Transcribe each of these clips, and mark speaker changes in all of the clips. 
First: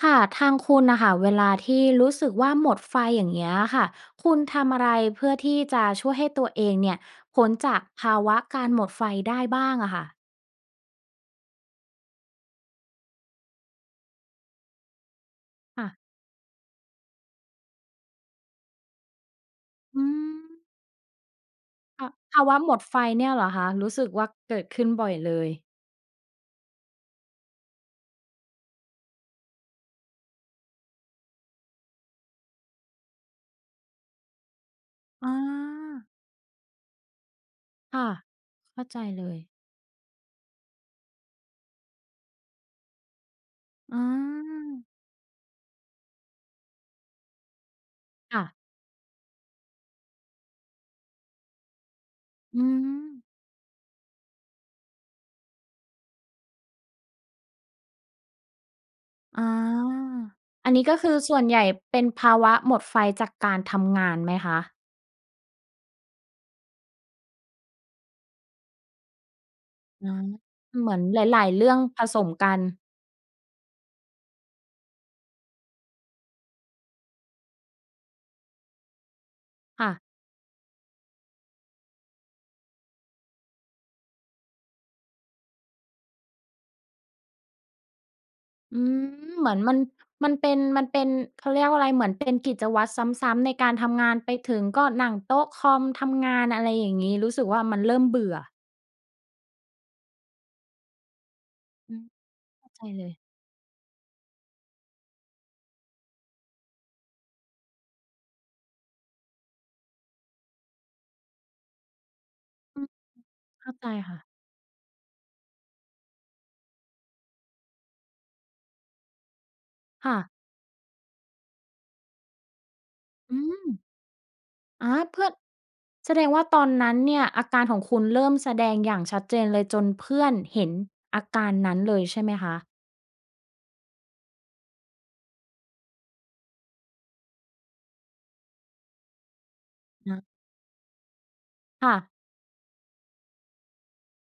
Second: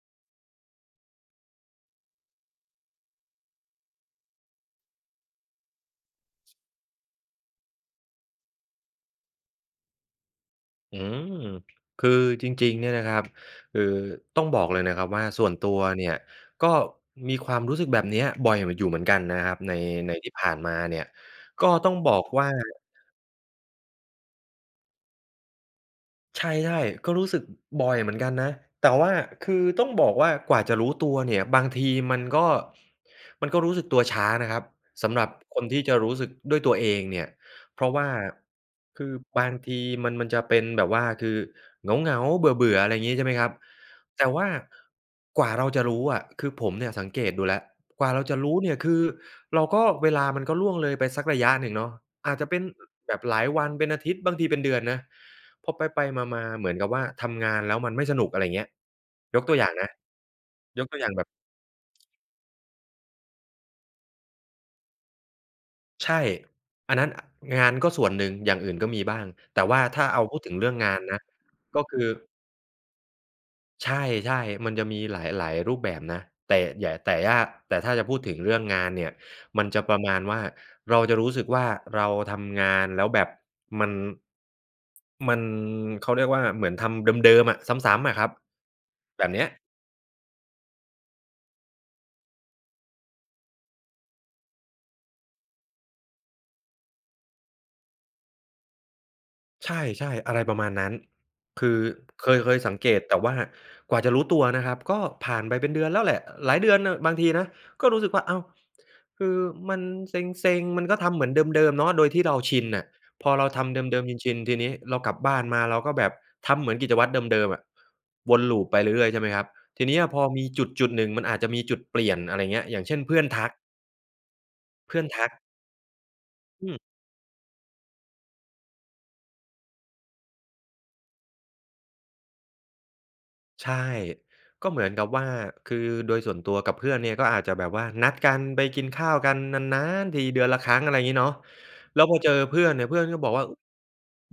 Speaker 1: ค่ะ ทางคุณน่ะค่ะ เวลาที่รู้สึกว่าหมดไฟ อย่างเงี้ยอะค่ะ คุณทำอะไรเพื่อที่จะช่วยให้ตัวเองเนี่ย พ้นจากภาวะการหมดไฟได้บ้างอะคะ?
Speaker 2: อืม คือจริง ๆ เนี่ยนะครับ คือต้องบอกเลยนะครับว่า ส่วนตั
Speaker 1: ค
Speaker 2: ว
Speaker 1: ่ะ
Speaker 2: เนี่ย ก็มีความรู้สึกแบบนี้บ่อยเหมือน อยู่เหมือนกันนะครับ ใน
Speaker 1: อื
Speaker 2: ในที่ผ่าน
Speaker 1: ม
Speaker 2: มาเนี่ยก็ต้อง
Speaker 1: ภะ
Speaker 2: บอก
Speaker 1: ภ
Speaker 2: ว
Speaker 1: า
Speaker 2: ่า
Speaker 1: วะหมดไฟเนี่ยเหรอคะ รู้สึกว่าเกิดขึ้นบ่อยเลย?
Speaker 2: ใช่ ๆ ก็รู้สึก อ บ่อยเหมือนกันนะ แต่ว่าคือต้องบอกว่ากว่าจะรู้ตัวเนี่ย บางทีมันก็ มันก็รู้สึกตัวช้านะครับ สำหรั
Speaker 1: อ
Speaker 2: บคนที่จะ
Speaker 1: า
Speaker 2: รู้สึกด้วยตัวเองเนี่ย เพราะ
Speaker 1: ค
Speaker 2: ว
Speaker 1: ่
Speaker 2: ่
Speaker 1: ะ
Speaker 2: า
Speaker 1: เข้าใจ
Speaker 2: คือ
Speaker 1: เล
Speaker 2: บ
Speaker 1: ย
Speaker 2: างทีมัน มันจะเป็นแบบว่าคือเหงา ๆ เบื่อ ๆ อะไรอย่างงี้ ใช่ไหมครับ
Speaker 1: อื
Speaker 2: แต่ว่า
Speaker 1: ม
Speaker 2: กว่าเราจะรู้อะ คือผมเนี่ยสังเกตดูแล้ว กว่าเราจ
Speaker 1: ค
Speaker 2: ะ
Speaker 1: ่
Speaker 2: ร
Speaker 1: ะ
Speaker 2: ู้เนี่ยคือเราก็ เวลามันก็ล่วงเลยไปสักระยะหนึ่งเนาะ อาจจะเป
Speaker 1: อื
Speaker 2: ็น อ แบบ
Speaker 1: ม
Speaker 2: หลายวัน เป็นอาทิตย์ บางทีเป็นเดือนนะ พอไป ๆ มา ๆ เหมือนกับว่าทำงานแล้วมันไม่สนุก อะไรเงี้ย ย
Speaker 1: อ
Speaker 2: ก
Speaker 1: า
Speaker 2: ตัวอย่างนะ
Speaker 1: อันนี
Speaker 2: ย
Speaker 1: ้
Speaker 2: ก
Speaker 1: ก็
Speaker 2: ตัวอ
Speaker 1: ค
Speaker 2: ย่
Speaker 1: ื
Speaker 2: าง
Speaker 1: อ
Speaker 2: แบบ
Speaker 1: ส่วนใหญ่เป็นภาวะหมดไฟจากการทำงานไหมคะ?
Speaker 2: ใช่ อันนั้น อ งานก็ส่วนหนึ่ง อย่างอื่นก็มีบ้าง แต่ว่าถ้
Speaker 1: อ
Speaker 2: า
Speaker 1: ะ
Speaker 2: เอ
Speaker 1: ฮ
Speaker 2: า
Speaker 1: ะ
Speaker 2: พูดถึงเรื่อง
Speaker 1: เห
Speaker 2: ง
Speaker 1: มื
Speaker 2: า
Speaker 1: อน
Speaker 2: นน
Speaker 1: ห
Speaker 2: ะ
Speaker 1: ลาย ๆ เรื่อ
Speaker 2: ก
Speaker 1: ง
Speaker 2: ็คื
Speaker 1: ผ
Speaker 2: อ
Speaker 1: สมกัน
Speaker 2: ใช่ ๆ มันจะมีหลาย ๆ รูปแบบนะ แต่แหย่ แต่ยาก แต่ถ้าจะพูดถึงเรื่องงานเนี่ย มันจ
Speaker 1: ค
Speaker 2: ะ
Speaker 1: ่
Speaker 2: ป
Speaker 1: ะ
Speaker 2: ระมาณว่า เราจะรู้สึกว่าเราทำงานแล้วแบบมัน มัน เขาเรียกว่า เหมือนทำเดิม ๆ อะ ซ้ำ ๆ อะครับ
Speaker 1: อืม
Speaker 2: แบบเนี
Speaker 1: เ
Speaker 2: ้
Speaker 1: ห
Speaker 2: ย
Speaker 1: มือนมัน มันเป็น มันเป็น เขาเรียกว่าอะไร เหมือนเป็นกิจวัตรซ้ำ ๆ ในการทำงานไปถึงก็นั่งโต๊ะคอม ทำงาน อะไรอย่างนี้ รู้สึกว่ามันเริ่มเบื่อ
Speaker 2: ใช่ ๆ อะไรประมาณนั้น คือ
Speaker 1: อืม
Speaker 2: เคย เคย
Speaker 1: เข้
Speaker 2: ส
Speaker 1: า
Speaker 2: ัง
Speaker 1: ใจ
Speaker 2: เก
Speaker 1: เ
Speaker 2: ต
Speaker 1: ล
Speaker 2: แ
Speaker 1: ย
Speaker 2: ต่ว่ากว่าจะรู้ตัวนะครับ ก็ผ่านไปเป็นเดือนแล้วแหละ หลายเดือนน่ะ บางทีนะ ก็รู้สึกว่า อ้าว! คือมันเซ็ง ๆ มันก็ทำเหมือนเดิม ๆ เนาะ โดยที่เราชิน
Speaker 1: อื
Speaker 2: น่ะ
Speaker 1: ม
Speaker 2: พอเราท
Speaker 1: เข้า
Speaker 2: ำเ
Speaker 1: ใจ
Speaker 2: ดิม
Speaker 1: ค่ะ
Speaker 2: ๆ ชิน ๆ ทีนี้เรากลับบ้านมา เราก็แบบทำเหมือนกิจวัตรเดิม ๆ อะ วนลูปไปเรื่อย ๆ ใช่ไหมครับ ทีเนี้ย
Speaker 1: ค่
Speaker 2: พ
Speaker 1: ะ
Speaker 2: อมีจุดจุดหนึ่ง มันอาจจะมีจุดเปลี่ยน อะไรอย่างเงี้ย อย่างเช่น เพื่อน
Speaker 1: อื
Speaker 2: ทัก
Speaker 1: ม อา
Speaker 2: เพื่อน
Speaker 1: เพ
Speaker 2: ท
Speaker 1: ื่
Speaker 2: ั
Speaker 1: อน
Speaker 2: ก
Speaker 1: แสดงว่าตอ
Speaker 2: อื
Speaker 1: น
Speaker 2: ม
Speaker 1: นั้นเนี่ยอาการของคุณเริ่มแสดงอย่างชัดเจนเลย จนเพื่อนเห็นอาการนั้นเลยใช่ไหมคะ?
Speaker 2: ใช่ ก็เหมือนกับว่า คือโดยส่วนตัวกับเพื่อนเนี่ย ก็อาจจะแบบว่านัดกันไปกินข้าวกันนาน
Speaker 1: อ
Speaker 2: ๆ ที
Speaker 1: ือ
Speaker 2: เดือนละครั้ง อะไรอย่างงี้เนาะ
Speaker 1: ค่
Speaker 2: แล้
Speaker 1: ะ
Speaker 2: วพอเจอเพื่อนเนี่ย เพื่อนก็บอกว่า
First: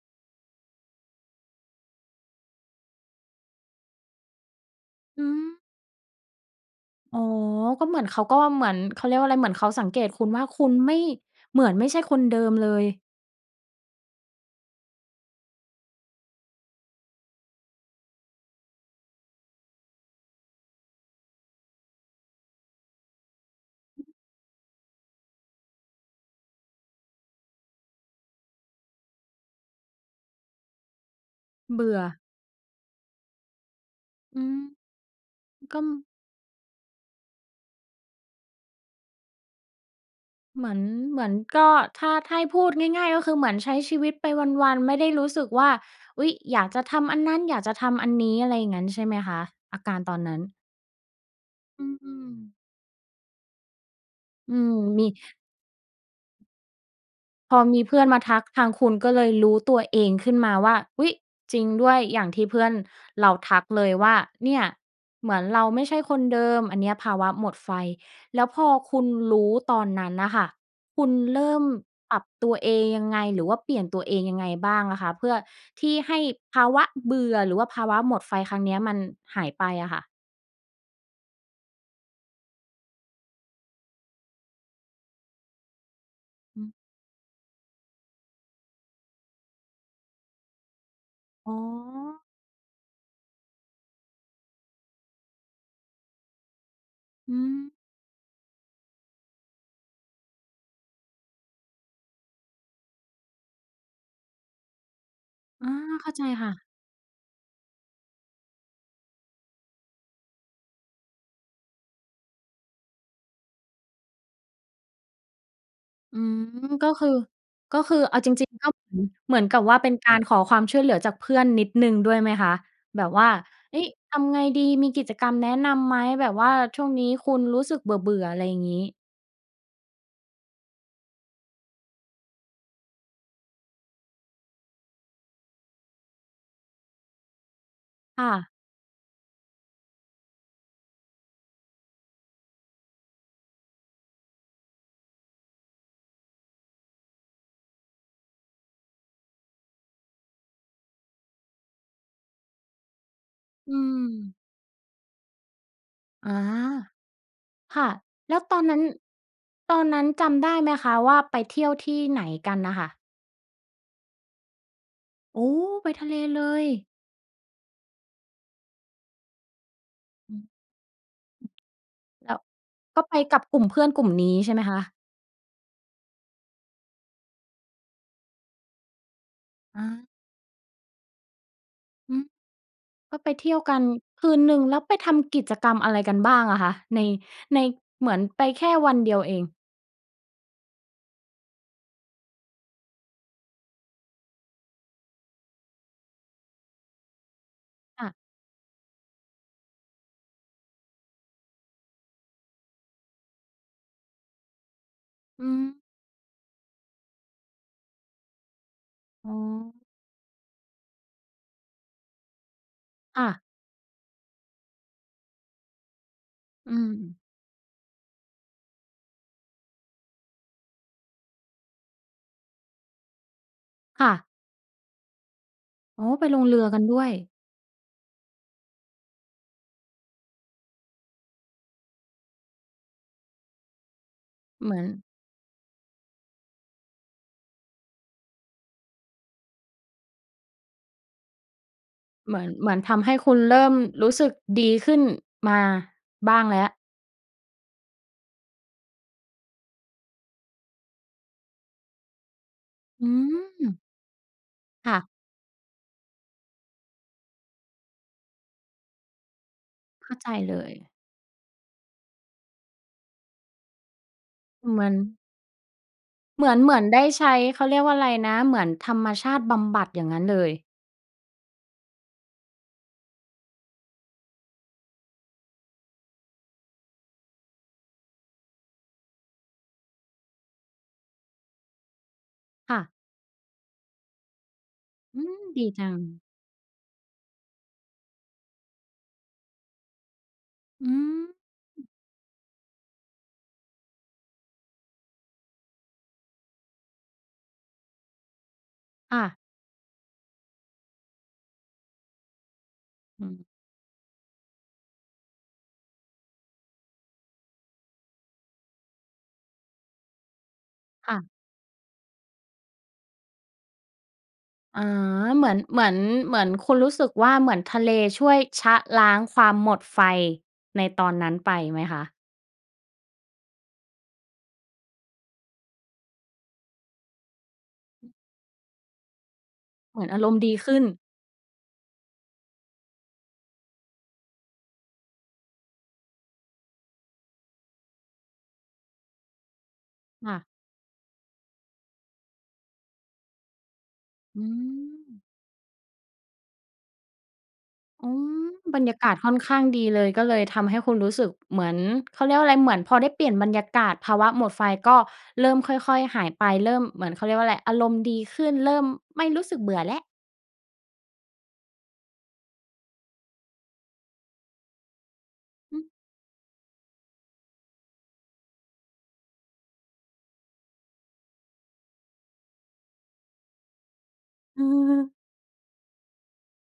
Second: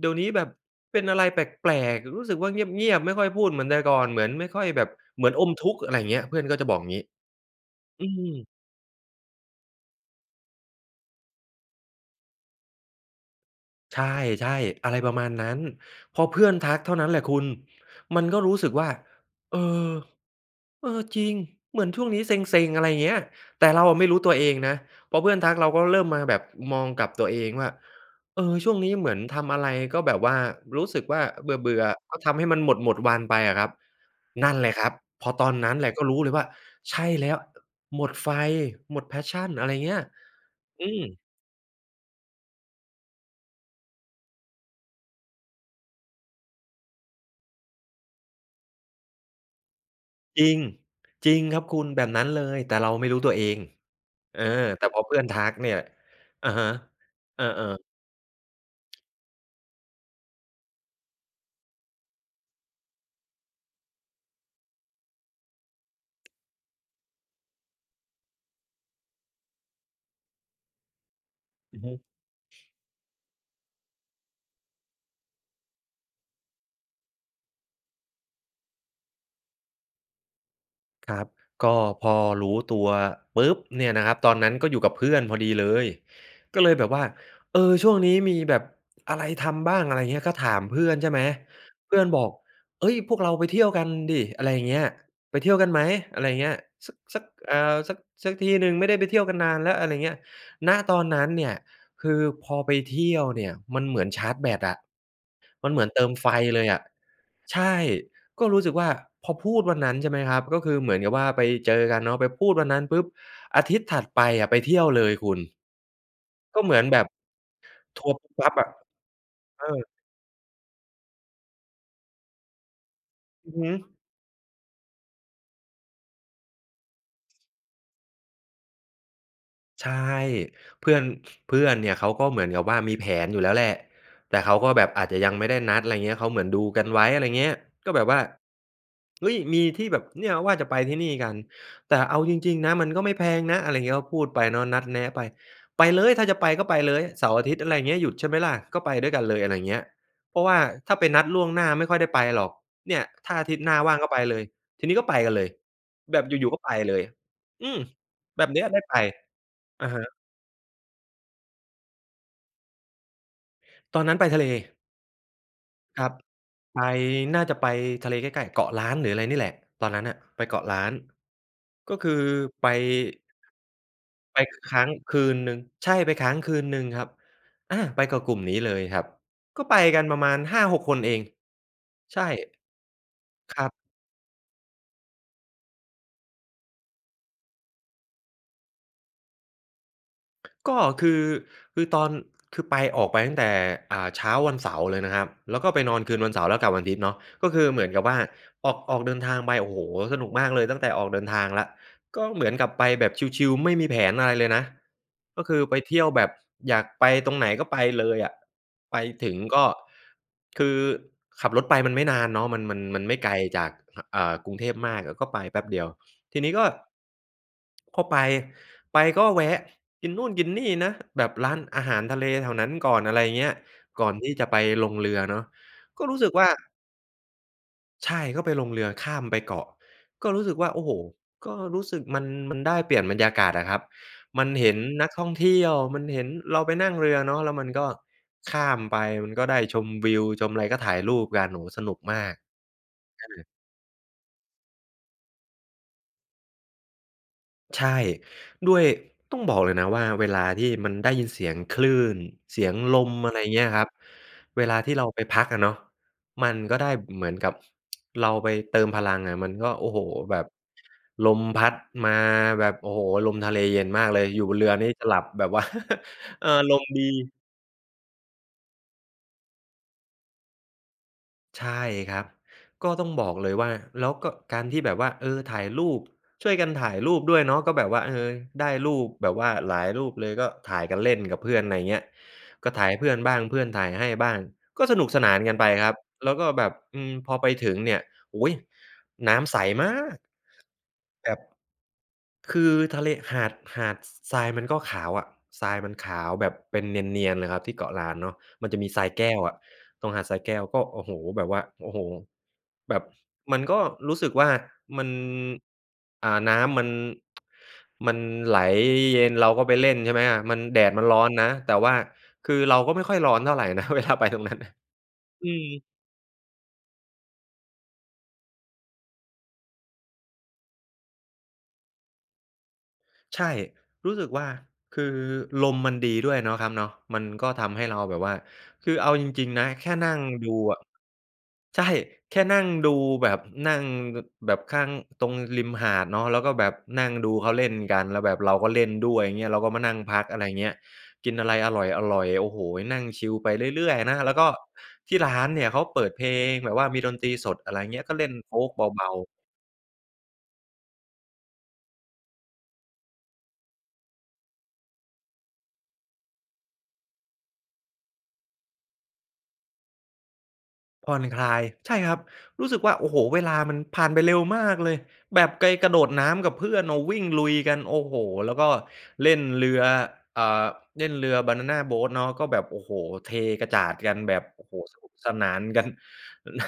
Speaker 2: "เดี๋ยวนี้แบบเป็นอะไรแปลก ๆ รู้สึกว่าเงียบ ๆ ไม่ค่อยพูดเหมือนแต่ก่อน เหมือนไม่ค่อยแบบ
Speaker 1: อ
Speaker 2: เห
Speaker 1: ื
Speaker 2: มือนอม
Speaker 1: ม
Speaker 2: ทุกข์" อะไรอย่างเงี้ย เพื่อนก็จะบอกอย่างงี้
Speaker 1: อ๋อ ก็เหมื
Speaker 2: อ
Speaker 1: อ
Speaker 2: ื
Speaker 1: นเขาก็
Speaker 2: ม
Speaker 1: เหมือนเขาเรียกว่าอะไร เหมือนเขาสังเกตุคุณว่าคุณไม่ เหมือนไม่ใช่คนเดิมเลย
Speaker 2: ใช่ ๆ อะไรประมาณนั้น พอเพื่อนทักเท่านั้นแหละคุณ มันก็รู้สึกว่า "เออ เออ จริง เหมือนช่วงนี้เซ็ง ๆ" อะไรอย่างเงี้ย แต่เราอะ
Speaker 1: อื
Speaker 2: ไม
Speaker 1: อ
Speaker 2: ่
Speaker 1: ฮึ
Speaker 2: รู้ตัวเองนะ พอเพื่อนทักเราก็เริ่มมาแบบมองกับตัวเองว่า เออ ช่วงนี้เหมือนทำอะไรก็แบบว่า รู้สึกว่า เบื
Speaker 1: เ
Speaker 2: ่
Speaker 1: บ
Speaker 2: อ
Speaker 1: ื่อ
Speaker 2: ๆ ก็ทำให้มันหมด ๆ วันไปอะครับ
Speaker 1: อื
Speaker 2: นั่
Speaker 1: ม
Speaker 2: นแหละครับ พอตอนนั้
Speaker 1: ก
Speaker 2: น
Speaker 1: ็
Speaker 2: แหละก็รู้เลยว่า "ใช่แล้ว หมดไฟ หมด passion" อะไรอย่างเงี้ย
Speaker 1: เหมือน
Speaker 2: อืม
Speaker 1: เหมือนก็ ถ้า ถ้าให้พูดง่าย ๆ ก็คือเหมือนใช้ชีวิตไปวัน ๆ ไม่ได้รู้สึกว่า อุ๊ย! อยากจะทำอันนั้น อยากจะทำอันนี้ อะไรอย่างงั้นใช่ไหมคะ อาการตอนนั้น?
Speaker 2: จริง จริงครับคุ
Speaker 1: อื
Speaker 2: ณ แบบนั้นเล
Speaker 1: ม
Speaker 2: ย แต่เราไม่รู้ตัวเอง เออ
Speaker 1: อืม
Speaker 2: แต่พอ
Speaker 1: มี
Speaker 2: เพื่อนทักเนี่ย อะฮะ เออ
Speaker 1: พอม
Speaker 2: ๆ
Speaker 1: ีเพื่อนมาทัก ทางคุณก็เลยรู้ตัวเองขึ้นมาว่า อุ๊ย! จริงด้วย อย่างที่เพื่อนเราทักเลยว่า เนี่ยเหมือนเราไม่ใช่คนเดิม อันเนี้ยภาวะหมดไฟ แล้วพอคุณรู้ตอนนั้นน่ะค่ะ คุณเริ่ม
Speaker 2: อือฮึ
Speaker 1: ปรับตัวเองยังไง หรือว่าเปลี่ยนตัวเองยังไงบ้างอะคะ เพื่อที่ให้ภาวะเบื่อ หรือว่าภาวะหมดไฟครั้งเนี้ยมันหายไปอะค่ะ?
Speaker 2: ครับ ก็พอรู้ตัวปุ๊บ! เนี่ยนะครับ ตอนนั้นก็อยู่กับเพื่อนพอดีเลย
Speaker 1: อ
Speaker 2: ก็
Speaker 1: ื
Speaker 2: เล
Speaker 1: ม
Speaker 2: ยแบบว่า เออ ช่วงนี้มีแบบอะไรทำบ้าง อะไรอย่างเงี้ย ก็ถามเพื่อนใช่ไหม
Speaker 1: อ๋
Speaker 2: เพื่อนบ
Speaker 1: อ
Speaker 2: อก "เฮ้ย! พวกเราไปเที่ยวกันดิ" อะไรอย่างเงี้ย "ไปเที่ยวกันไหม" อะไรอย่างเงี้ย สัก สัก
Speaker 1: อื
Speaker 2: เอ
Speaker 1: ม
Speaker 2: อ สัก สักทีหนึ่ง ไม่ได้ไปเที่ยวกันนานแล้ว อะไรอย่างเงี้ย ณ ตอนนั้นเนี่ยคือพอไปเที่ยวเนี่ยมันเหมือนชาร์จแบตอะ
Speaker 1: อ
Speaker 2: มัน
Speaker 1: า
Speaker 2: เหมือนเต
Speaker 1: เ
Speaker 2: ิ
Speaker 1: ข้
Speaker 2: ม
Speaker 1: าใจ
Speaker 2: ไฟ
Speaker 1: ค่
Speaker 2: เ
Speaker 1: ะ
Speaker 2: ลยอะ ใช่ ก็รู้สึกว่าพอพูดวันนั้นใช่ไหมครับ ก็คือเหมือนกับว่าไปเจอกันเนาะ ไปพูดวันนั้นปุ๊บ อาทิตย์ถัดไปอะไปเที่ยวเลยคุณ
Speaker 1: อืม
Speaker 2: ก็เหมือ
Speaker 1: ก
Speaker 2: น
Speaker 1: ็
Speaker 2: แบ
Speaker 1: ค
Speaker 2: บ
Speaker 1: ือ ก็คือ
Speaker 2: ทัวร
Speaker 1: เ
Speaker 2: ์
Speaker 1: อา
Speaker 2: ปุ
Speaker 1: จ
Speaker 2: ๊บป
Speaker 1: ร
Speaker 2: ั
Speaker 1: ิ
Speaker 2: ๊
Speaker 1: ง
Speaker 2: บอ
Speaker 1: ๆ
Speaker 2: ่
Speaker 1: ก
Speaker 2: ะ
Speaker 1: ็ [unintelligible] เหมือนกั
Speaker 2: เอ
Speaker 1: บว่า
Speaker 2: อ
Speaker 1: เป็นการขอความช่วยเหลือจากเพื่อนนิดหนึ่งด้วยไหมคะ แบบว่า
Speaker 2: อือฮึ
Speaker 1: เฮ้ย! ทำไงดีมีกิจกรรมแนะนำไหม แบบว่าช่วงนี้คุณรู้สึกเบื่อ ๆ อะไรอย่างงี้?
Speaker 2: ใช่ เพื่อน เพื่อนเนี่ยเขาก็เหมือนกับว่ามีแผนอยู่แล้วแหละ แต่เขาก็แบบอาจจะยังไม่ได้นัด อะไรเงี้ย เขาเหมือนดูกันไว้ อะไรอย่างเงี้ย ก็แบบว่
Speaker 1: ค
Speaker 2: า
Speaker 1: ่ะ
Speaker 2: เฮ้ย! มีที่แบบ เนี่ยว่าจะไปที่นี่กัน แต่เอาจริง ๆ นะมันก็ไม่แพงนะ อะไรอย่างเงี้ย ก็พูดไปเนาะ นัดแนะไป ไปเลยถ้าจะไปก็ไปเลยเสาร์อาทิตย์ อะไรอย่างเงี้ย "หยุดใช่ไหมล่ะก็ไปด้วยกันเลย" อะไรอย่างเงี้ย เพราะว่าถ้าไปนัดล่วงหน้าไม่ค่อยได้ไปหรอก เนี่ย "ถ้าอาทิตย์
Speaker 1: อ
Speaker 2: หน
Speaker 1: ื
Speaker 2: ้าว่างก็ไป
Speaker 1: ม
Speaker 2: เลย" ทีนี้ก็ไปกันเลย แบบ
Speaker 1: อ
Speaker 2: อ
Speaker 1: า
Speaker 2: ยู่ ๆ ก็ไปเลย อื
Speaker 1: ค
Speaker 2: ม
Speaker 1: ่ะ แล้
Speaker 2: แ
Speaker 1: ว
Speaker 2: บบ
Speaker 1: ตอ
Speaker 2: นี้
Speaker 1: นนั
Speaker 2: ได
Speaker 1: ้
Speaker 2: ้
Speaker 1: น
Speaker 2: ไป
Speaker 1: ตอ
Speaker 2: อ
Speaker 1: น
Speaker 2: ะ
Speaker 1: น
Speaker 2: ฮ
Speaker 1: ั้น
Speaker 2: ะ
Speaker 1: จำได้ไหมคะ ว่าไปเที่ยวที่ไหนกันน่ะค่ะ?
Speaker 2: ตอนนั้นไปทะเล
Speaker 1: โอ้! ไป
Speaker 2: ค
Speaker 1: ท
Speaker 2: ร
Speaker 1: ะ
Speaker 2: ั
Speaker 1: เ
Speaker 2: บ
Speaker 1: ลเลย
Speaker 2: ไป น่าจะไปทะเลใกล้ ๆ เกาะล้านหรืออะไรนี่แหละ ตอนนั้นอะ
Speaker 1: อื
Speaker 2: ไป
Speaker 1: อ อ
Speaker 2: เกาะล้านก็คือ
Speaker 1: ือ แล้ว
Speaker 2: ไป
Speaker 1: ก็ไปกับกลุ่มเพื่อนกลุ่มนี้
Speaker 2: ไป
Speaker 1: ใช่ไหม
Speaker 2: ค
Speaker 1: ค
Speaker 2: ้
Speaker 1: ะ?
Speaker 2: างคืนหนึ่ง ใช่ ไปค้างคืนหนึ่งครับ อ่า ไปกับกลุ่มนี้เลยครับ ก็ไป
Speaker 1: อ
Speaker 2: กั
Speaker 1: า
Speaker 2: นประมาณ 5-6 คนเอง
Speaker 1: อื
Speaker 2: ใช่
Speaker 1: ม ก็ไปเที่
Speaker 2: ค
Speaker 1: ยว
Speaker 2: รั
Speaker 1: ก
Speaker 2: บ
Speaker 1: ันคืนหนึ่ง แล้วไปทำกิจกรรมอะไรกันบ้างอะคะ? ใน ใน เหมือนไปแค่วันเดียวเอง
Speaker 2: ก็คือ คือตอน คือไป ออกไปตั้งแต่ อ่า เช้าวันเสาร์เลยนะครับ แล้วก็ไปนอนคืนวันเสาร์ แล้วกลับวันอาทิตย์เนาะ ก็คือเหมือนก
Speaker 1: ค
Speaker 2: ับ
Speaker 1: ่ะ
Speaker 2: ว่า ออก ออกเดินทางไป โอ้โฮ! สนุกมากเลย ตั้งแต่ออกเดินทางแล้ว ก็เหมือนกับไปแบบชิล ๆ ไม่มีแผนอะไรเลยนะ ก
Speaker 1: อ
Speaker 2: ็
Speaker 1: ื
Speaker 2: คือไป
Speaker 1: ม
Speaker 2: เที่ยวแบบอยากไปตรงไหนก็ไปเลยอะ ไป
Speaker 1: อ
Speaker 2: ถ
Speaker 1: ๋
Speaker 2: ึงก็
Speaker 1: อ
Speaker 2: คือขับรถไปมันไม่นานเนาะ มัน มัน มันไม่
Speaker 1: ค่
Speaker 2: ไกล
Speaker 1: ะ
Speaker 2: จาก อ่า กรุงเทพมากอะก็ไปแป๊บเดียว ทีนี้ก็
Speaker 1: อืม
Speaker 2: พอไป ไปก็แวะกินนู่นกินนี่นะ แบบร้านอาหารทะเลแถวนั้นก่อน อะไรอย่างเงี้ย
Speaker 1: ค
Speaker 2: ก
Speaker 1: ่
Speaker 2: ่อ
Speaker 1: ะ
Speaker 2: นที่จะไปลงเรือเนาะ
Speaker 1: อ
Speaker 2: ก
Speaker 1: ๋
Speaker 2: ็
Speaker 1: อ
Speaker 2: รู้
Speaker 1: ไป
Speaker 2: สึก
Speaker 1: ล
Speaker 2: ว
Speaker 1: ง
Speaker 2: ่า
Speaker 1: เรือกันด้วย
Speaker 2: ใช่ ก็ไปลงเรือข้ามไปเกาะ ก็รู้สึกว่า โอ้โฮ! ก็รู้สึกมัน มันได้เปลี่ยนบรรยากาศอะครับ มันเห
Speaker 1: เห
Speaker 2: ็
Speaker 1: มื
Speaker 2: น
Speaker 1: อน
Speaker 2: นักท่องเที่ยว มันเห็น เราไปนั่งเรือเนาะ แล้วมันก็ข้ามไป มันก็ได้ชมวิวชมอะไร ก็ถ่ายรูปกัน โอ้โฮ! สนุกมา
Speaker 1: เ
Speaker 2: ก
Speaker 1: หมือน เหมือนทำให้
Speaker 2: เอ
Speaker 1: คุณ
Speaker 2: อ
Speaker 1: เริ่มรู้สึกดีขึ้นมาบ้างแล้ว
Speaker 2: ใช่ ด้วย ต้องบอกเลยนะว่าเวลาที่มันได้ยินเสียงคลื่น เสียงล
Speaker 1: อื
Speaker 2: ม อะไรอย่างเงี้ยค
Speaker 1: ม
Speaker 2: รับ เวลา
Speaker 1: ค
Speaker 2: ที
Speaker 1: ่
Speaker 2: ่
Speaker 1: ะ
Speaker 2: เราไปพักอะเนาะ มันก็ได้เหมือนกับ เราไปเติมพลังอะ มันก็ โอ้โฮ!
Speaker 1: เข้าใจ
Speaker 2: แบบ
Speaker 1: เลย
Speaker 2: ลมพัดมาแบบ โอ้โฮ! ลมทะเลเย็นมากเลย อยู่บนเรือ
Speaker 1: เหม
Speaker 2: น
Speaker 1: ื
Speaker 2: ี
Speaker 1: อ
Speaker 2: ่
Speaker 1: น
Speaker 2: จะหลับ แบบว่า
Speaker 1: เห
Speaker 2: เ
Speaker 1: ม
Speaker 2: ออ
Speaker 1: ือน เห
Speaker 2: ล
Speaker 1: มือ
Speaker 2: ม
Speaker 1: นได
Speaker 2: ด
Speaker 1: ้
Speaker 2: ี
Speaker 1: ใช้ เขาเรียกว่าอะไรนะ เหมือนธรรมชาติบำบัดอย่างนั้นเลย
Speaker 2: ใช่ครับ ก็ต้องบอกเลยว่า แล้วก็ การที่แบบว่า เออ ถ่ายรูป ช่วยกันถ่ายรูปด้วยเนาะ ก็แบบว่า เออ ได้รูปแบบว่าหลายรูปเลย ก็ถ่ายกันเล่นกับเพื่อน อะไรอย่างเงี้ย ก็
Speaker 1: ค่
Speaker 2: ถ่า
Speaker 1: ะ
Speaker 2: ยเพื่อนบ้าง เพื่อนถ่ายให้บ้าง ก็สนุก
Speaker 1: อ
Speaker 2: ส
Speaker 1: ื
Speaker 2: นาน
Speaker 1: ม
Speaker 2: กัน
Speaker 1: ดี
Speaker 2: ไป
Speaker 1: จั
Speaker 2: ครับ
Speaker 1: ง
Speaker 2: แล้วก็แบบ อืม พอไปถึงเนี่ย โอ้โฮ! น้ำใส มาก
Speaker 1: อืม
Speaker 2: แบบ คือทะเล หาด หาด ส ทรายมันก็ขาวอะ ทรายมันขาวแบบเป็นเนียน ๆ เลยครับที่เกาะล้านเนาะ มันจะมีทราย
Speaker 1: ค่
Speaker 2: แก
Speaker 1: ะ
Speaker 2: ้วอะ ตรงหาดทรายแก้วก็ โอ้โฮ! แบบว่า โอ้โฮ! แบบ
Speaker 1: อืม
Speaker 2: มันก็รู้สึกว่ามัน อ่า น้ำมัน มันไหลเย็น เราก็ไปเล่นใช่ไหมอะ มัน แดดมัน
Speaker 1: ค่
Speaker 2: ร้อ
Speaker 1: ะ
Speaker 2: นนะ แต่ว่าคือเราก็ไม่ค่อยร้อนเท่าไรนะ เวลาไปตรงนั้น
Speaker 1: อ๋อ เห
Speaker 2: อ
Speaker 1: ม
Speaker 2: ื
Speaker 1: ือน เหม
Speaker 2: ม
Speaker 1: ือน เหมือนคุณรู้สึกว่า เหมือนทะเลช่วยชะล้างความหมดไฟ ในตอนนั้นไปไหมคะ?
Speaker 2: ใช่ รู้สึกว่า คือลมมันดีด้วยเนาะครับเนาะ มันก็ทำให้เราแบบว่า คือเอาจริง ๆ นะแค่
Speaker 1: เหมื
Speaker 2: น
Speaker 1: อน
Speaker 2: ั่
Speaker 1: อา
Speaker 2: ง
Speaker 1: รมณ์
Speaker 2: ด
Speaker 1: ด
Speaker 2: ู
Speaker 1: ีข
Speaker 2: อ
Speaker 1: ึ้
Speaker 2: ะ
Speaker 1: น
Speaker 2: ใช่ แค่นั่งดูแบบนั่ง ก แบบข้าง ตรงริมหาดเนาะ แล้วก็แบบนั่งดูเขาเล่นกัน แล้วแบบเราก็เล่นด้วย อย่างเงี้ย เราก็มานั่งพัก
Speaker 1: ค่
Speaker 2: อะไ
Speaker 1: ะ
Speaker 2: รอย่างเงี้ย กินอะไรอร่อย ๆ โอ้โฮ นั่งชิลไปเรื่อย ๆ นะ แล้
Speaker 1: อ
Speaker 2: ว
Speaker 1: ื
Speaker 2: ก็ที่
Speaker 1: ม
Speaker 2: ร้านเนี่ยเขาเปิดเพลงแบบว่ามีดนตรีสด อะไรอย่างเงี้
Speaker 1: อ
Speaker 2: ย
Speaker 1: ื
Speaker 2: ก็เล่น
Speaker 1: ม
Speaker 2: โฟล์ก
Speaker 1: บรรยา
Speaker 2: เบ
Speaker 1: ก
Speaker 2: า
Speaker 1: าศค
Speaker 2: ๆ
Speaker 1: ่อนข้างดีเลย ก็เลยทำให้คุณรู้สึกเหมือน เขาเรียกว่าอะไร เหมือนพอได้เปลี่ยนบรรยากาศ ภาวะหมดไฟก็เริ่มค่อย ๆ หายไป เริ่มเหมือน เขาเรียกว่าอะไร อารมณ์ดีขึ้นเริ่มไม่รู้สึกเบื่อแล้ว
Speaker 2: ผ่อนคลาย ใช่ครับ รู้สึกว่า โอ้โฮ เวลามันผ่านไปเร็วมากเลย แบบไกล
Speaker 1: อื
Speaker 2: กร
Speaker 1: ม
Speaker 2: ะโดดน้ำกับเพื่อนน่ะวิ่งลุยกัน โอ้โฮ แล้วก็เล่นเรือ อ่า เล่นเรือบานานาโบตเนาะ ก็แบบ โอ้โฮ เทกระจาดกันแบบ โ
Speaker 1: อ
Speaker 2: อ
Speaker 1: ื
Speaker 2: ้โฮ สนุ
Speaker 1: อ
Speaker 2: กสนานกัน นะ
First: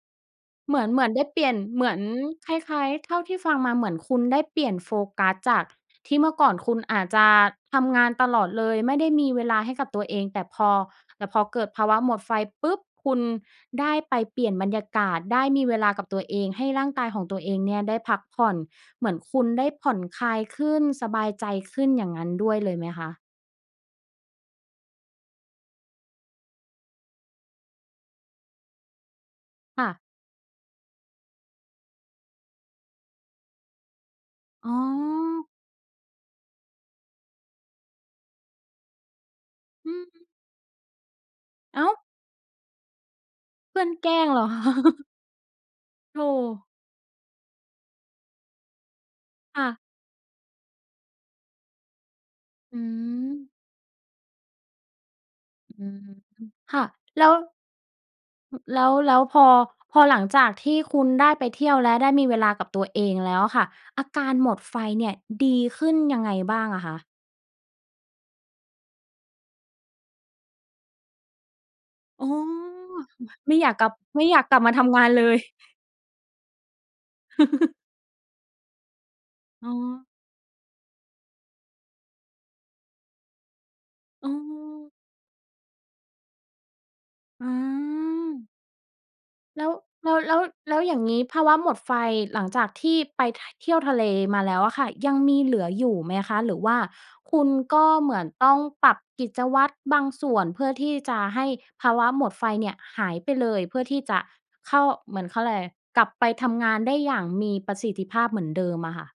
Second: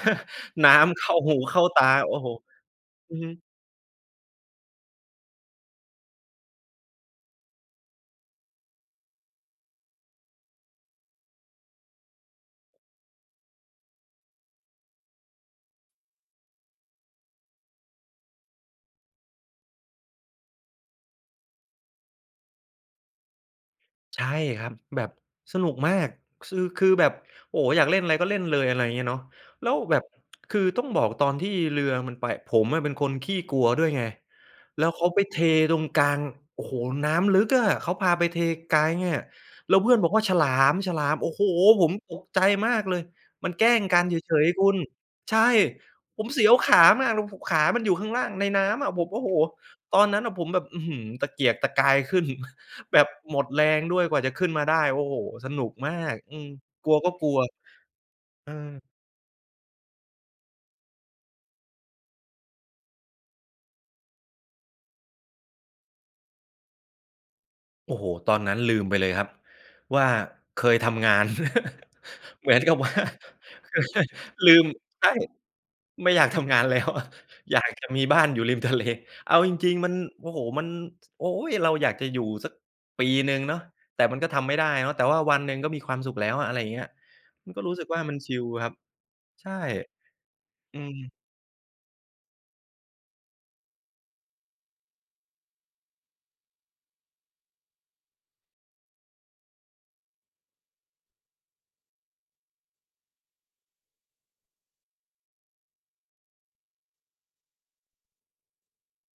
Speaker 2: น้
Speaker 1: เหมือน
Speaker 2: ำ
Speaker 1: เ
Speaker 2: เ
Speaker 1: หม
Speaker 2: ข
Speaker 1: ือ
Speaker 2: ้
Speaker 1: น
Speaker 2: า
Speaker 1: ได้
Speaker 2: หู
Speaker 1: เปลี่ย
Speaker 2: เ
Speaker 1: น
Speaker 2: ข้าต
Speaker 1: เ
Speaker 2: า
Speaker 1: หมือน
Speaker 2: โอ้โฮ
Speaker 1: คล้าย ๆ
Speaker 2: อ
Speaker 1: เท
Speaker 2: ื
Speaker 1: ่
Speaker 2: อ
Speaker 1: า
Speaker 2: ฮ
Speaker 1: ที่
Speaker 2: ึ
Speaker 1: ฟังมาเหมือนคุณได้เปลี่ยนโฟกัสจากที่เมื่อก่อนคุณอาจจะทำงานตลอดเลย ไม่ได้มีเวลาให้กับตัวเอง แต่พอ แต่พอเกิดภาวะหมดไฟปุ๊บ คุณได้ไปเปลี่ยนบรรยากาศ ได้มีเวลากับตัวเอง ให้ร่างกายของตัวเองเนี่ยได้พักผ่อน เหมือนคุณได้ผ่อนคลายขึ้น สบายใจขึ้น อย่างงั้นด้วยเลยไหมคะ?
Speaker 2: ใช่ครับ แบบสนุกมาก ซือ คือแบบ โอ้! อยากเล่นอะไรก็เล่นเลย อะไรอย่างเงี้ยเนาะ แล้ว
Speaker 1: ค่ะ
Speaker 2: แบบ คือต้องบอกตอนที่เรือมันไป ผมอะเป็นคนขี้กลัวด้วยไง
Speaker 1: อ๋
Speaker 2: แล้วเขาไปเท
Speaker 1: อ
Speaker 2: ตรงกลาง โอ้โฮ! น้ำลึกอะ เขาพาไปเทไกลอะ แล้วเ
Speaker 1: อ
Speaker 2: พ
Speaker 1: ื
Speaker 2: ื่อนบอกว่
Speaker 1: ม
Speaker 2: าฉลาม ฉลาม โอ้โฮ!
Speaker 1: อ้
Speaker 2: ผ
Speaker 1: า
Speaker 2: ม
Speaker 1: ว!
Speaker 2: ตกใจมากเลย มันแกล้
Speaker 1: เพื
Speaker 2: ง
Speaker 1: ่อน
Speaker 2: กัน
Speaker 1: แกล
Speaker 2: เฉ
Speaker 1: ้งเหรอ
Speaker 2: ย
Speaker 1: ค
Speaker 2: ๆ
Speaker 1: ะ?
Speaker 2: คุณ ใช่
Speaker 1: โธ
Speaker 2: ผมเสียว
Speaker 1: ่
Speaker 2: ขามากเลย โอ้โฮ ขามันอยู่ข้างล่างในน้ำอะ ผม โอ้โฮ!
Speaker 1: ค่ะ
Speaker 2: ตอนนั้นอะผมแบบ อื้อฮือ ตะเกียกตะกายขึ้น
Speaker 1: อื
Speaker 2: แบบหมด
Speaker 1: ม
Speaker 2: แรงด้วยกว่าจะขึ้นมาได้ โอ้โฮ! สนุก
Speaker 1: อื
Speaker 2: มา
Speaker 1: ม
Speaker 2: ก อืม
Speaker 1: ค่ะ
Speaker 2: กลัวก็
Speaker 1: แล
Speaker 2: ก
Speaker 1: ้
Speaker 2: ล
Speaker 1: ว
Speaker 2: ัว อื
Speaker 1: อ แ
Speaker 2: ม
Speaker 1: ล้ว แล้วพอ พอหลังจากที่คุณได้ไปเที่ยวและได้มีเวลากับตัวเองแล้วอะค่ะ อาการหมดไฟเนี่ยดีขึ้นยังไงบ้างอะคะ?
Speaker 2: โอ้โฮ! ตอนนั้นลืมไปเลยครับว่า เคยทำงาน
Speaker 1: อ๋อ
Speaker 2: เหมือนกับว่า
Speaker 1: ไม่อยา
Speaker 2: เ
Speaker 1: ก
Speaker 2: ออ
Speaker 1: กลับ
Speaker 2: ใช่
Speaker 1: ไม่อยาก
Speaker 2: ล
Speaker 1: กล
Speaker 2: ื
Speaker 1: ับ
Speaker 2: ม
Speaker 1: มาทำง
Speaker 2: ใ
Speaker 1: า
Speaker 2: ช่
Speaker 1: นเลย?
Speaker 2: ไม่อยากทำงานแล้ว อยากจะมีบ้านอยู่ริมทะเล เอาจ
Speaker 1: อ๋
Speaker 2: ริง ๆ มัน
Speaker 1: อ
Speaker 2: โอ้โฮ! มัน โอ๊ย! เราอยากจะอยู่สักปีหนึ่งเนาะ แต่มันก
Speaker 1: อ
Speaker 2: ็
Speaker 1: ื
Speaker 2: ทำไม่ได้
Speaker 1: ม
Speaker 2: เนาะ แต่ว่าวันหนึ่งก็มีความสุขแล้ว อะไรอย่างเงี้ย
Speaker 1: อื
Speaker 2: มันก็รู้สึกว่ามันชิ
Speaker 1: ม
Speaker 2: ลครับ ใช่
Speaker 1: แล้ว แล้ว แล้ว แล
Speaker 2: อ
Speaker 1: ้
Speaker 2: ื
Speaker 1: วอย่าง
Speaker 2: ม
Speaker 1: นี้ภาวะหมดไฟหลังจากที่ไป ท เที่ยวทะเลมาแล้วอะค่ะ ยังมีเหลืออยู่ไหมคะ หรือว่าคุณก็เหมือนต้องปรับกิจวัตรบางส่วน เพื่อที่จะให้ภาวะหมดไฟเนี่ยหายไปเลย เพื่อที่จะเข้า เหมือนเข้าอะไร กลับไปทำงานได้อย่างมีประสิทธิภาพเหมือนเดิมอะค่ะ?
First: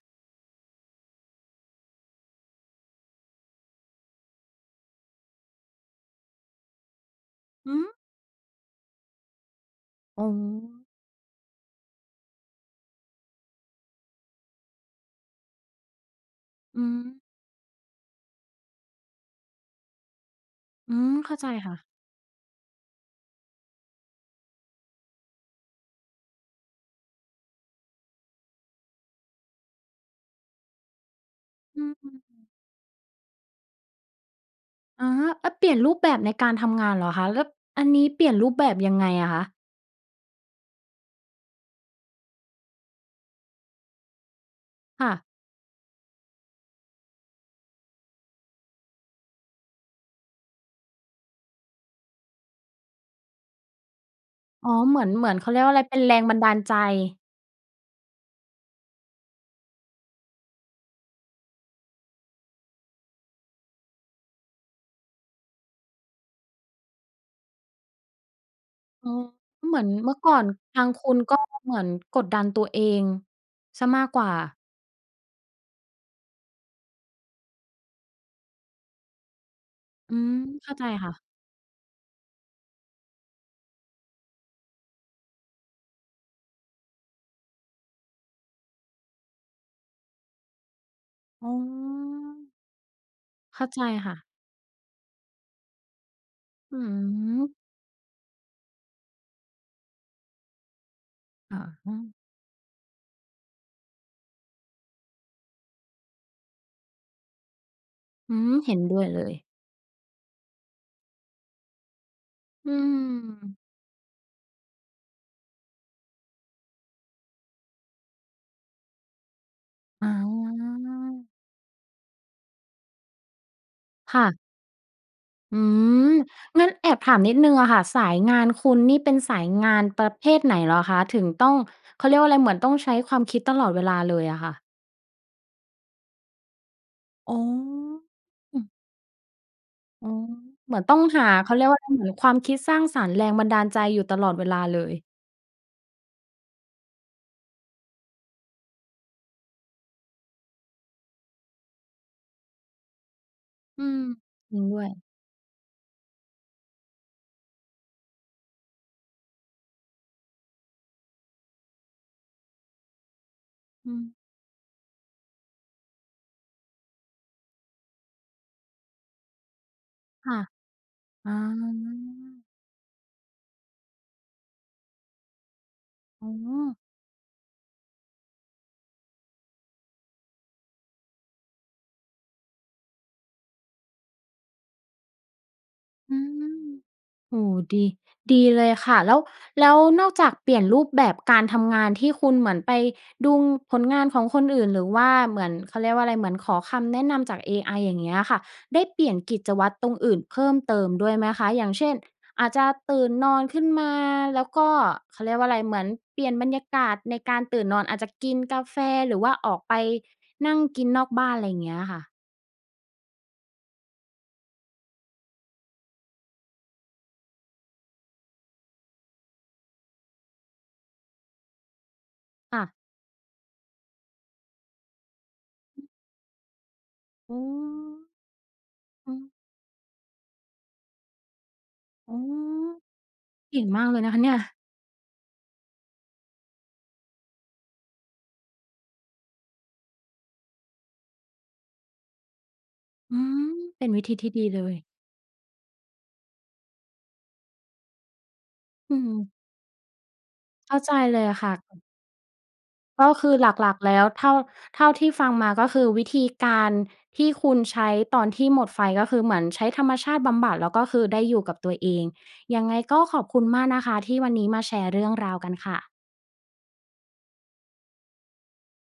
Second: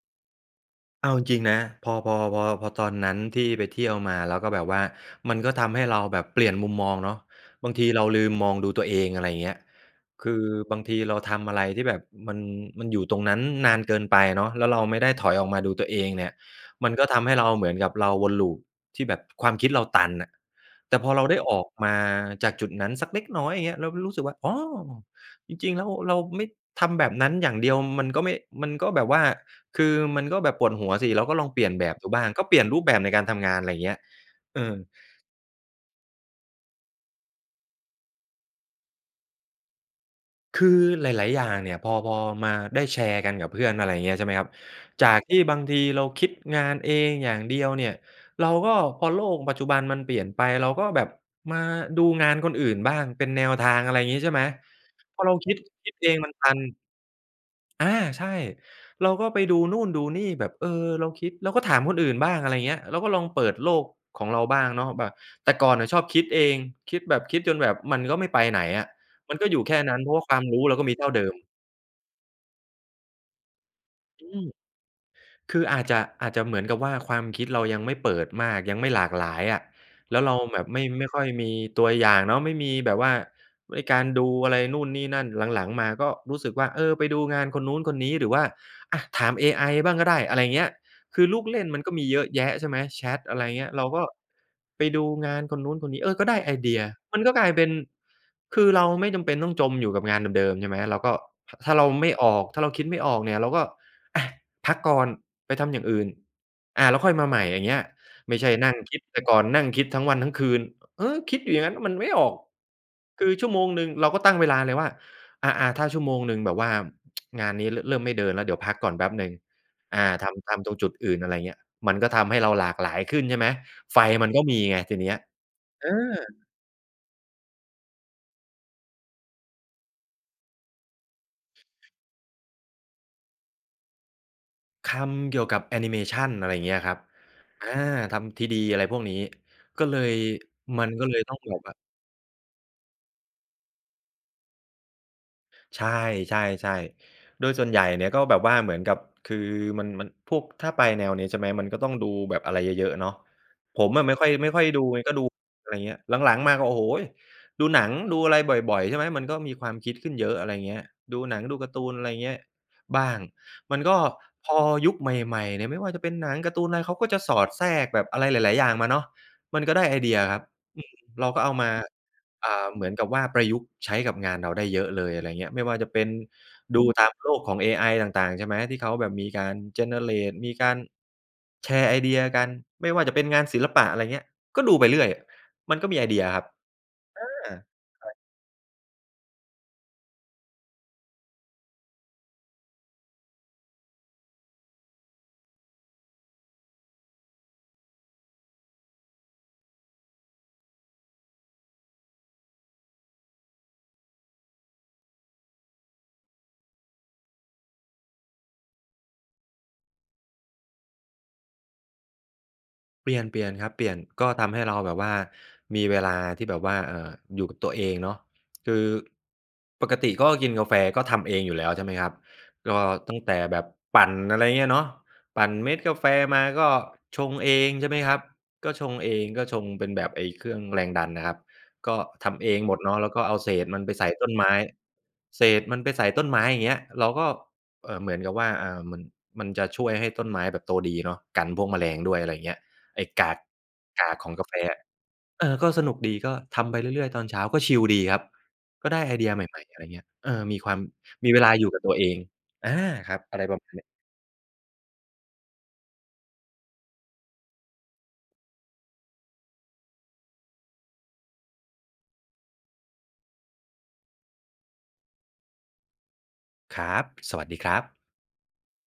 Speaker 2: เอาจริง ๆ นะ พอ พอ พอ พอตอนนั้นที่ไปเที่ยวมา แล้วก็แบบว่ามันก็ทำให้เราแบบเปลี่ยนมุมมองเนาะ บาง
Speaker 1: ห
Speaker 2: ที
Speaker 1: ือ
Speaker 2: เราลืมมองดูตัวเอง อะไรอย่างเงี้ย
Speaker 1: อ๋
Speaker 2: คือบา
Speaker 1: อ
Speaker 2: งทีเราทำอะไรที่แบบมัน มันอยู่ตรงนั้นนานเกินไปเนาะ แล้วเราไม่ได้ถอยออกมาดูตัวเองเนี่ย
Speaker 1: อื
Speaker 2: มันก็ท
Speaker 1: ม
Speaker 2: ำให้เราเหมือนกับเราวนลูปที่แบบความคิดเราตันน่ะ
Speaker 1: อื
Speaker 2: แต่พอ
Speaker 1: ม
Speaker 2: เรา
Speaker 1: เข้
Speaker 2: ไ
Speaker 1: า
Speaker 2: ด้
Speaker 1: ใจ
Speaker 2: ออ
Speaker 1: ค
Speaker 2: ก
Speaker 1: ่ะ
Speaker 2: มาจากจุดนั้นสักเล็กน้อยอย่างเงี้ย เราก็รู้สึกว่า อ๋อ จริง ๆ แล้วเราไม่ทำแบบนั้นอย่างเดียว มันก็ไม่ มันก็แบบว่าคือมันก็แบบปวดหัวสิ เราก็ลองเปลี่ยน
Speaker 1: อื
Speaker 2: แบบดู
Speaker 1: อ
Speaker 2: บ้าง ก็เปลี่ยนรูปแบบในการทำงาน อะไรอย่างเงี้ย เออ
Speaker 1: อะฮะ เออ เปลี่ยนรูปแบบในการทำงานเหรอคะ แล้วอันนี้เปลี่ยนรูปแบบยังไงอะคะ?
Speaker 2: คือหลาย ๆ อย่างเนี่ยพอ พอมาได้แชร์กันกับเพื่อนอะไรอย่างเงี้ย ใช่ไหมครับ
Speaker 1: ค
Speaker 2: จ
Speaker 1: ่
Speaker 2: า
Speaker 1: ะ
Speaker 2: กที่บางทีเราคิดงานเองอย่างเดียวเนี่ย เราก็พอโลกปัจจุบันมันเปลี่ยนไป เราก็แบบมาดูงานคนอื่นบ้างเป็นแนวทาง อะไรอย่างงี้ใช่ไหม
Speaker 1: อ๋อ เหมือน
Speaker 2: พ
Speaker 1: เ
Speaker 2: อ
Speaker 1: หมื
Speaker 2: เ
Speaker 1: อ
Speaker 2: รา
Speaker 1: นเข
Speaker 2: ค
Speaker 1: า
Speaker 2: ิ
Speaker 1: เร
Speaker 2: ด
Speaker 1: ียกว่าอะไร
Speaker 2: คิ
Speaker 1: เป
Speaker 2: ด
Speaker 1: ็น
Speaker 2: เอ
Speaker 1: แร
Speaker 2: ง
Speaker 1: ง
Speaker 2: มั
Speaker 1: บ
Speaker 2: น
Speaker 1: ัน
Speaker 2: ต
Speaker 1: ดา
Speaker 2: ั
Speaker 1: ล
Speaker 2: น
Speaker 1: ใจ
Speaker 2: อา ใช่ เราก็ไปดูนู่นดูนี่แบบ เออ เราคิดเราก็ถามคนอื่นบ้าง อะไรอย่างเงี้ย เราก็ลองเปิดโลกของเราบ้างเนาะ แบบแต่ก่อนน่ะชอบคิดเอง คิดแบบคิดจนแบบมันก็ไม่ไปไหนอะ
Speaker 1: อ๋อ
Speaker 2: มันก็อยู่แค
Speaker 1: เหม
Speaker 2: ่
Speaker 1: ือน
Speaker 2: นั้น เพ
Speaker 1: เ
Speaker 2: ร
Speaker 1: ม
Speaker 2: า
Speaker 1: ื่
Speaker 2: ะว
Speaker 1: อ
Speaker 2: ่า
Speaker 1: ก
Speaker 2: ค
Speaker 1: ่อ
Speaker 2: วาม
Speaker 1: น
Speaker 2: รู้เร
Speaker 1: ท
Speaker 2: าก
Speaker 1: า
Speaker 2: ็
Speaker 1: ง
Speaker 2: มี
Speaker 1: ค
Speaker 2: เท่า
Speaker 1: ุ
Speaker 2: เ
Speaker 1: ณ
Speaker 2: ดิ
Speaker 1: ก็
Speaker 2: ม
Speaker 1: เหมือนกดดันตัวเองเสียมากก
Speaker 2: อ
Speaker 1: ว
Speaker 2: ื
Speaker 1: ่า
Speaker 2: ม คืออาจจะ อาจจะเหมือนกับว่า ความคิดเรายังไม่เปิดมากยังไม่หลากหลายอะ
Speaker 1: อ
Speaker 2: แ
Speaker 1: ื
Speaker 2: ล้วเร
Speaker 1: ม
Speaker 2: าแบ
Speaker 1: เ
Speaker 2: บ
Speaker 1: ข้า
Speaker 2: ไม
Speaker 1: ใ
Speaker 2: ่
Speaker 1: จ
Speaker 2: ไม
Speaker 1: ค
Speaker 2: ่
Speaker 1: ่
Speaker 2: ค
Speaker 1: ะ
Speaker 2: ่อยมีตัวอย่างเนาะ ไม่มีแบบว่าไอ้การดูอะไรนู่นนี่นั่น หลัง ๆ มาก็รู้สึกว่า เออ ไปดูงานคนนู้น คนนี้ หรือว่า อ่า ถามเอไอบ้างก็ได้ อะไรอย่างเงี้ย คือลูก
Speaker 1: อ๋อ
Speaker 2: เล่นมันก็มีเยอะแยะใช่ไหม แชต อะไรอย่าง
Speaker 1: เข
Speaker 2: เง
Speaker 1: ้
Speaker 2: ี
Speaker 1: า
Speaker 2: ้ย
Speaker 1: ใ
Speaker 2: เ
Speaker 1: จ
Speaker 2: ราก็
Speaker 1: ค่ะ
Speaker 2: ไปดูงานคนนู้น คนนี้ เออ ก็ได้ไอเด
Speaker 1: อ
Speaker 2: ี
Speaker 1: ื
Speaker 2: ยมันก็กลา
Speaker 1: ม
Speaker 2: ยเป็น คือเราไม่จำเป็นต้องจมอยู่กับงานเดิม ๆ ใช่ไหม เราก็
Speaker 1: ค่ะ
Speaker 2: ถ้าเรา
Speaker 1: อื
Speaker 2: ไม
Speaker 1: อ
Speaker 2: ่ออก ถ้าเราคิดไม่ออกเนี่ย เราก็ อะ พักก่อนไปทำอย่างอื่น อา แล้วค่อยมาใหม่อย่างเงี้ย ไ
Speaker 1: อ
Speaker 2: ม
Speaker 1: ื
Speaker 2: ่ใช่
Speaker 1: ม
Speaker 2: น
Speaker 1: เ
Speaker 2: ั
Speaker 1: ห
Speaker 2: ่
Speaker 1: ็
Speaker 2: ง
Speaker 1: น
Speaker 2: ค
Speaker 1: ด้
Speaker 2: ิด
Speaker 1: วย
Speaker 2: แ
Speaker 1: เ
Speaker 2: ต
Speaker 1: ล
Speaker 2: ่
Speaker 1: ย
Speaker 2: ก่อนนั่งคิดทั้งวันทั้งคืน เออ คิดอยู่อย่างงั้นมันไม่ออก
Speaker 1: อื
Speaker 2: คือชั่ว
Speaker 1: ม
Speaker 2: โมงหนึ่งเราก็ตั้งเวลาเลยว่า อา อา ถ้าชั่วโมงหนึ่งแบบว่า งานนี้เริ่มไม่เดินแล้วเดี๋ยวพักก่อนแป๊บหนึ่ง อ่
Speaker 1: อ
Speaker 2: า
Speaker 1: ๋
Speaker 2: ทำ ทำตรงจุดอื่น อ
Speaker 1: อ
Speaker 2: ะไรอย่างเงี้ย มันก็ทำให้เราหลากหลายขึ้นใช่ไหม ไฟ
Speaker 1: ค่
Speaker 2: มัน
Speaker 1: ะ
Speaker 2: ก็มีไงทีนี้
Speaker 1: อื
Speaker 2: เอ
Speaker 1: ม
Speaker 2: อ
Speaker 1: งั้นแอบถามนิดหนึ่งอะค่ะ สายงานคุณนี่เป็นสายงานประเภทไหนเหรอคะ? ถึงต้อง เขาเรียกว่าอะไร เหมือนต้องใช้ความคิดตลอดเวลาเลยอะค่ะ?
Speaker 2: ทำเกี่ยวกับแอนิเมชัน อะไรอย่างเงี้ยครับ
Speaker 1: อ๋
Speaker 2: อ่า ทำ 3D
Speaker 1: อ
Speaker 2: อะไรพวกนี้ ก็เล
Speaker 1: อ๋อ
Speaker 2: ย
Speaker 1: เหมือ
Speaker 2: มั
Speaker 1: น
Speaker 2: น
Speaker 1: ต้อง
Speaker 2: ก็เลย
Speaker 1: หา
Speaker 2: ต้อง
Speaker 1: เข
Speaker 2: แ
Speaker 1: า
Speaker 2: บ
Speaker 1: เรี
Speaker 2: บ
Speaker 1: ย
Speaker 2: ว
Speaker 1: ก
Speaker 2: ่
Speaker 1: ว
Speaker 2: า
Speaker 1: ่าอะไร เหมือนความคิดสร้างสรรค์แรงบันดาลใจอยู่ตลอดเวลาเลย
Speaker 2: ใช่ ๆ ๆ โดยส่วนใหญ่เนี่ย ก็แบบว่าเหมือนกับคือ มัน มัน พวก ถ้าไปแนวนี้ใช่ไหมมันก็ต้องดูแบบอะไรเยอะ ๆ เนาะ
Speaker 1: อ
Speaker 2: ผ
Speaker 1: ื
Speaker 2: ม
Speaker 1: ม
Speaker 2: อะไม่ค่อย ไม่
Speaker 1: จริ
Speaker 2: ค่
Speaker 1: ง
Speaker 2: อย
Speaker 1: ด้
Speaker 2: ด
Speaker 1: ว
Speaker 2: ู
Speaker 1: ย
Speaker 2: ไง ก็ดู อะไรอย่างเงี้ย หลัง ๆ มาก็ โอ้โฮ! ดูหนังดูอะไรบ่อย ๆ ใช่ไหมมันก็มีความคิดขึ้นเยอะ อะไรอย่างเงี้ย ดูหนัง ดูการ์ตูน อะไรอย่างเงี้ยบ้าง มัน
Speaker 1: อ
Speaker 2: ก
Speaker 1: ื
Speaker 2: ็
Speaker 1: ม
Speaker 2: พอยุคใหม่ ๆ เนี่ยไม่ว่าจะเป็นหนังการ์ตูนอะไรเขาก็จะสอดแทรกแบบอะไรหลาย ๆ อย่างมาเนาะ มันก็ได้ไอเดีย
Speaker 1: ค
Speaker 2: ค
Speaker 1: ่
Speaker 2: ร
Speaker 1: ะ
Speaker 2: ับ อืม เร
Speaker 1: อ
Speaker 2: า
Speaker 1: า
Speaker 2: ก็เอามา อ่า เหมือนกับว่าประยุกต์ใช้กับงานเราได้เยอะเลย อะไรอย่างเงี้ย ไม่ว่าจะเป็น
Speaker 1: อ๋อ
Speaker 2: ดูตามโลกของ AI ต่าง ๆ ใช่ไหมที่เขาแบบมีการ Generate มีการ แชร์ไอเดียกันไม่ว่าจะเป็นงานศิลปะ อะไรเงี้ย ก็ดูไปเรื่อย มันก็มีไอ
Speaker 1: อ
Speaker 2: เด
Speaker 1: ื
Speaker 2: ียครั
Speaker 1: อ
Speaker 2: บ อา
Speaker 1: โอ้โฮ! ดี
Speaker 2: ใคร
Speaker 1: ดีเลยค่ะ แล้ว แล้วนอกจากเปลี่ยนรูปแบบการทำงานที่คุณเหมือนไปดูผลงานของคนอื่น หรือว่าเหมือน เขาเรียกว่าอะไร เหมือนขอคำแนะนำจาก AI อย่างเงี้ยค่ะ ได้เปลี่ยนกิจวัตรตรงอื่นเพิ่มเติมด้วยไหมคะ อย่างเช่น อาจจะตื่นนอนขึ้นมาแล้วก็ เขาเรียกว่าอะไร เหมือนเปลี่ยนบรรยากาศในการตื่นนอนอาจจะกินกาแฟ หรือว่าออกไปนั่งกินนอกบ้าน อะไรอย่างเงี้ยค่ะ?
Speaker 2: เปลี่ยน เปลี่ยนครับ เปลี่ยนก็ทำให้เราแบบว่ามีเวลาที่แบบว่า เอ่อ อยู่กับตัวเองเนาะ คือ ปกติก็กินกาแฟก็ทำเองอยู่แล้วใช่ไหมครับ
Speaker 1: ค่ะ
Speaker 2: ก็ตั้งแต่แบบปั่น อะไรอย่างเงี้ยเนาะ ปั่นเม็
Speaker 1: อ
Speaker 2: ด
Speaker 1: ือ
Speaker 2: กาแฟมาก็ช
Speaker 1: โ
Speaker 2: ง
Speaker 1: อ้!
Speaker 2: เองใช่ไหมครับ ก็ชงเ
Speaker 1: อ
Speaker 2: อ
Speaker 1: ื
Speaker 2: ง
Speaker 1: อ
Speaker 2: ก็ชงเป็นแบบไอ้เครื่องแรงดันนะครับ ก็
Speaker 1: อ้อ
Speaker 2: ทำเองหมดเนาะ แล้วก็เอาเศ
Speaker 1: เก่ง
Speaker 2: ษม
Speaker 1: ม
Speaker 2: ัน
Speaker 1: าก
Speaker 2: ไป
Speaker 1: เลย
Speaker 2: ใส
Speaker 1: น
Speaker 2: ่
Speaker 1: ะคะ
Speaker 2: ต
Speaker 1: เน
Speaker 2: ้
Speaker 1: ี่
Speaker 2: น
Speaker 1: ย
Speaker 2: ไม้ เศษมันไปใส่ต้นไม้ อย่างเงี้ยเราก็ เอ่อ เหมือนกับว่า อ่า มัน มันจะช่วยให้ต้นไม้แบบโตดีเนาะ กันพวกแมลงด้วย อะไรอย่างเงี้ย ไอ้
Speaker 1: อื
Speaker 2: กาก
Speaker 1: ม เป็นวิ
Speaker 2: ก
Speaker 1: ธ
Speaker 2: า
Speaker 1: ี
Speaker 2: ก
Speaker 1: ท
Speaker 2: ข
Speaker 1: ี่
Speaker 2: อง
Speaker 1: ดี
Speaker 2: กาแฟ
Speaker 1: เลย
Speaker 2: อะ เออ ก็สนุกดีก็ทำไปเรื่อย ๆ ตอนเช้าก็ชิลดีครับ ก็
Speaker 1: อื
Speaker 2: ได้ไอเดี
Speaker 1: ม
Speaker 2: ยใหม่ ๆ อะไรอย่างเงี้ย เออ มีค
Speaker 1: เ
Speaker 2: ว
Speaker 1: ข
Speaker 2: า
Speaker 1: ้า
Speaker 2: ม
Speaker 1: ใจเลย
Speaker 2: มี
Speaker 1: อ
Speaker 2: เ
Speaker 1: ะ
Speaker 2: ว
Speaker 1: ค
Speaker 2: ล
Speaker 1: ่
Speaker 2: าอยู่กั
Speaker 1: ะ
Speaker 2: บตัวเอง อา
Speaker 1: ก็
Speaker 2: ครับ
Speaker 1: คือ
Speaker 2: อะไร
Speaker 1: ห
Speaker 2: ประม
Speaker 1: ล
Speaker 2: า
Speaker 1: ั
Speaker 2: ณ
Speaker 1: ก
Speaker 2: นี้
Speaker 1: ๆ แล้ว เท่า เท่าที่ฟังมา ก็คือวิธีการที่คุณใช้ตอนที่หมดไฟ ก็คือเหมือนใช้ธรรมชาติบำบัดแล้ว ก็คือได้อยู่กับตัวเอง ยังไงก็ขอบคุณมากนะคะที่วันนี้มาแชร์เรื่องราวกันค่ะ
Speaker 2: ครับ สวัสดีครับ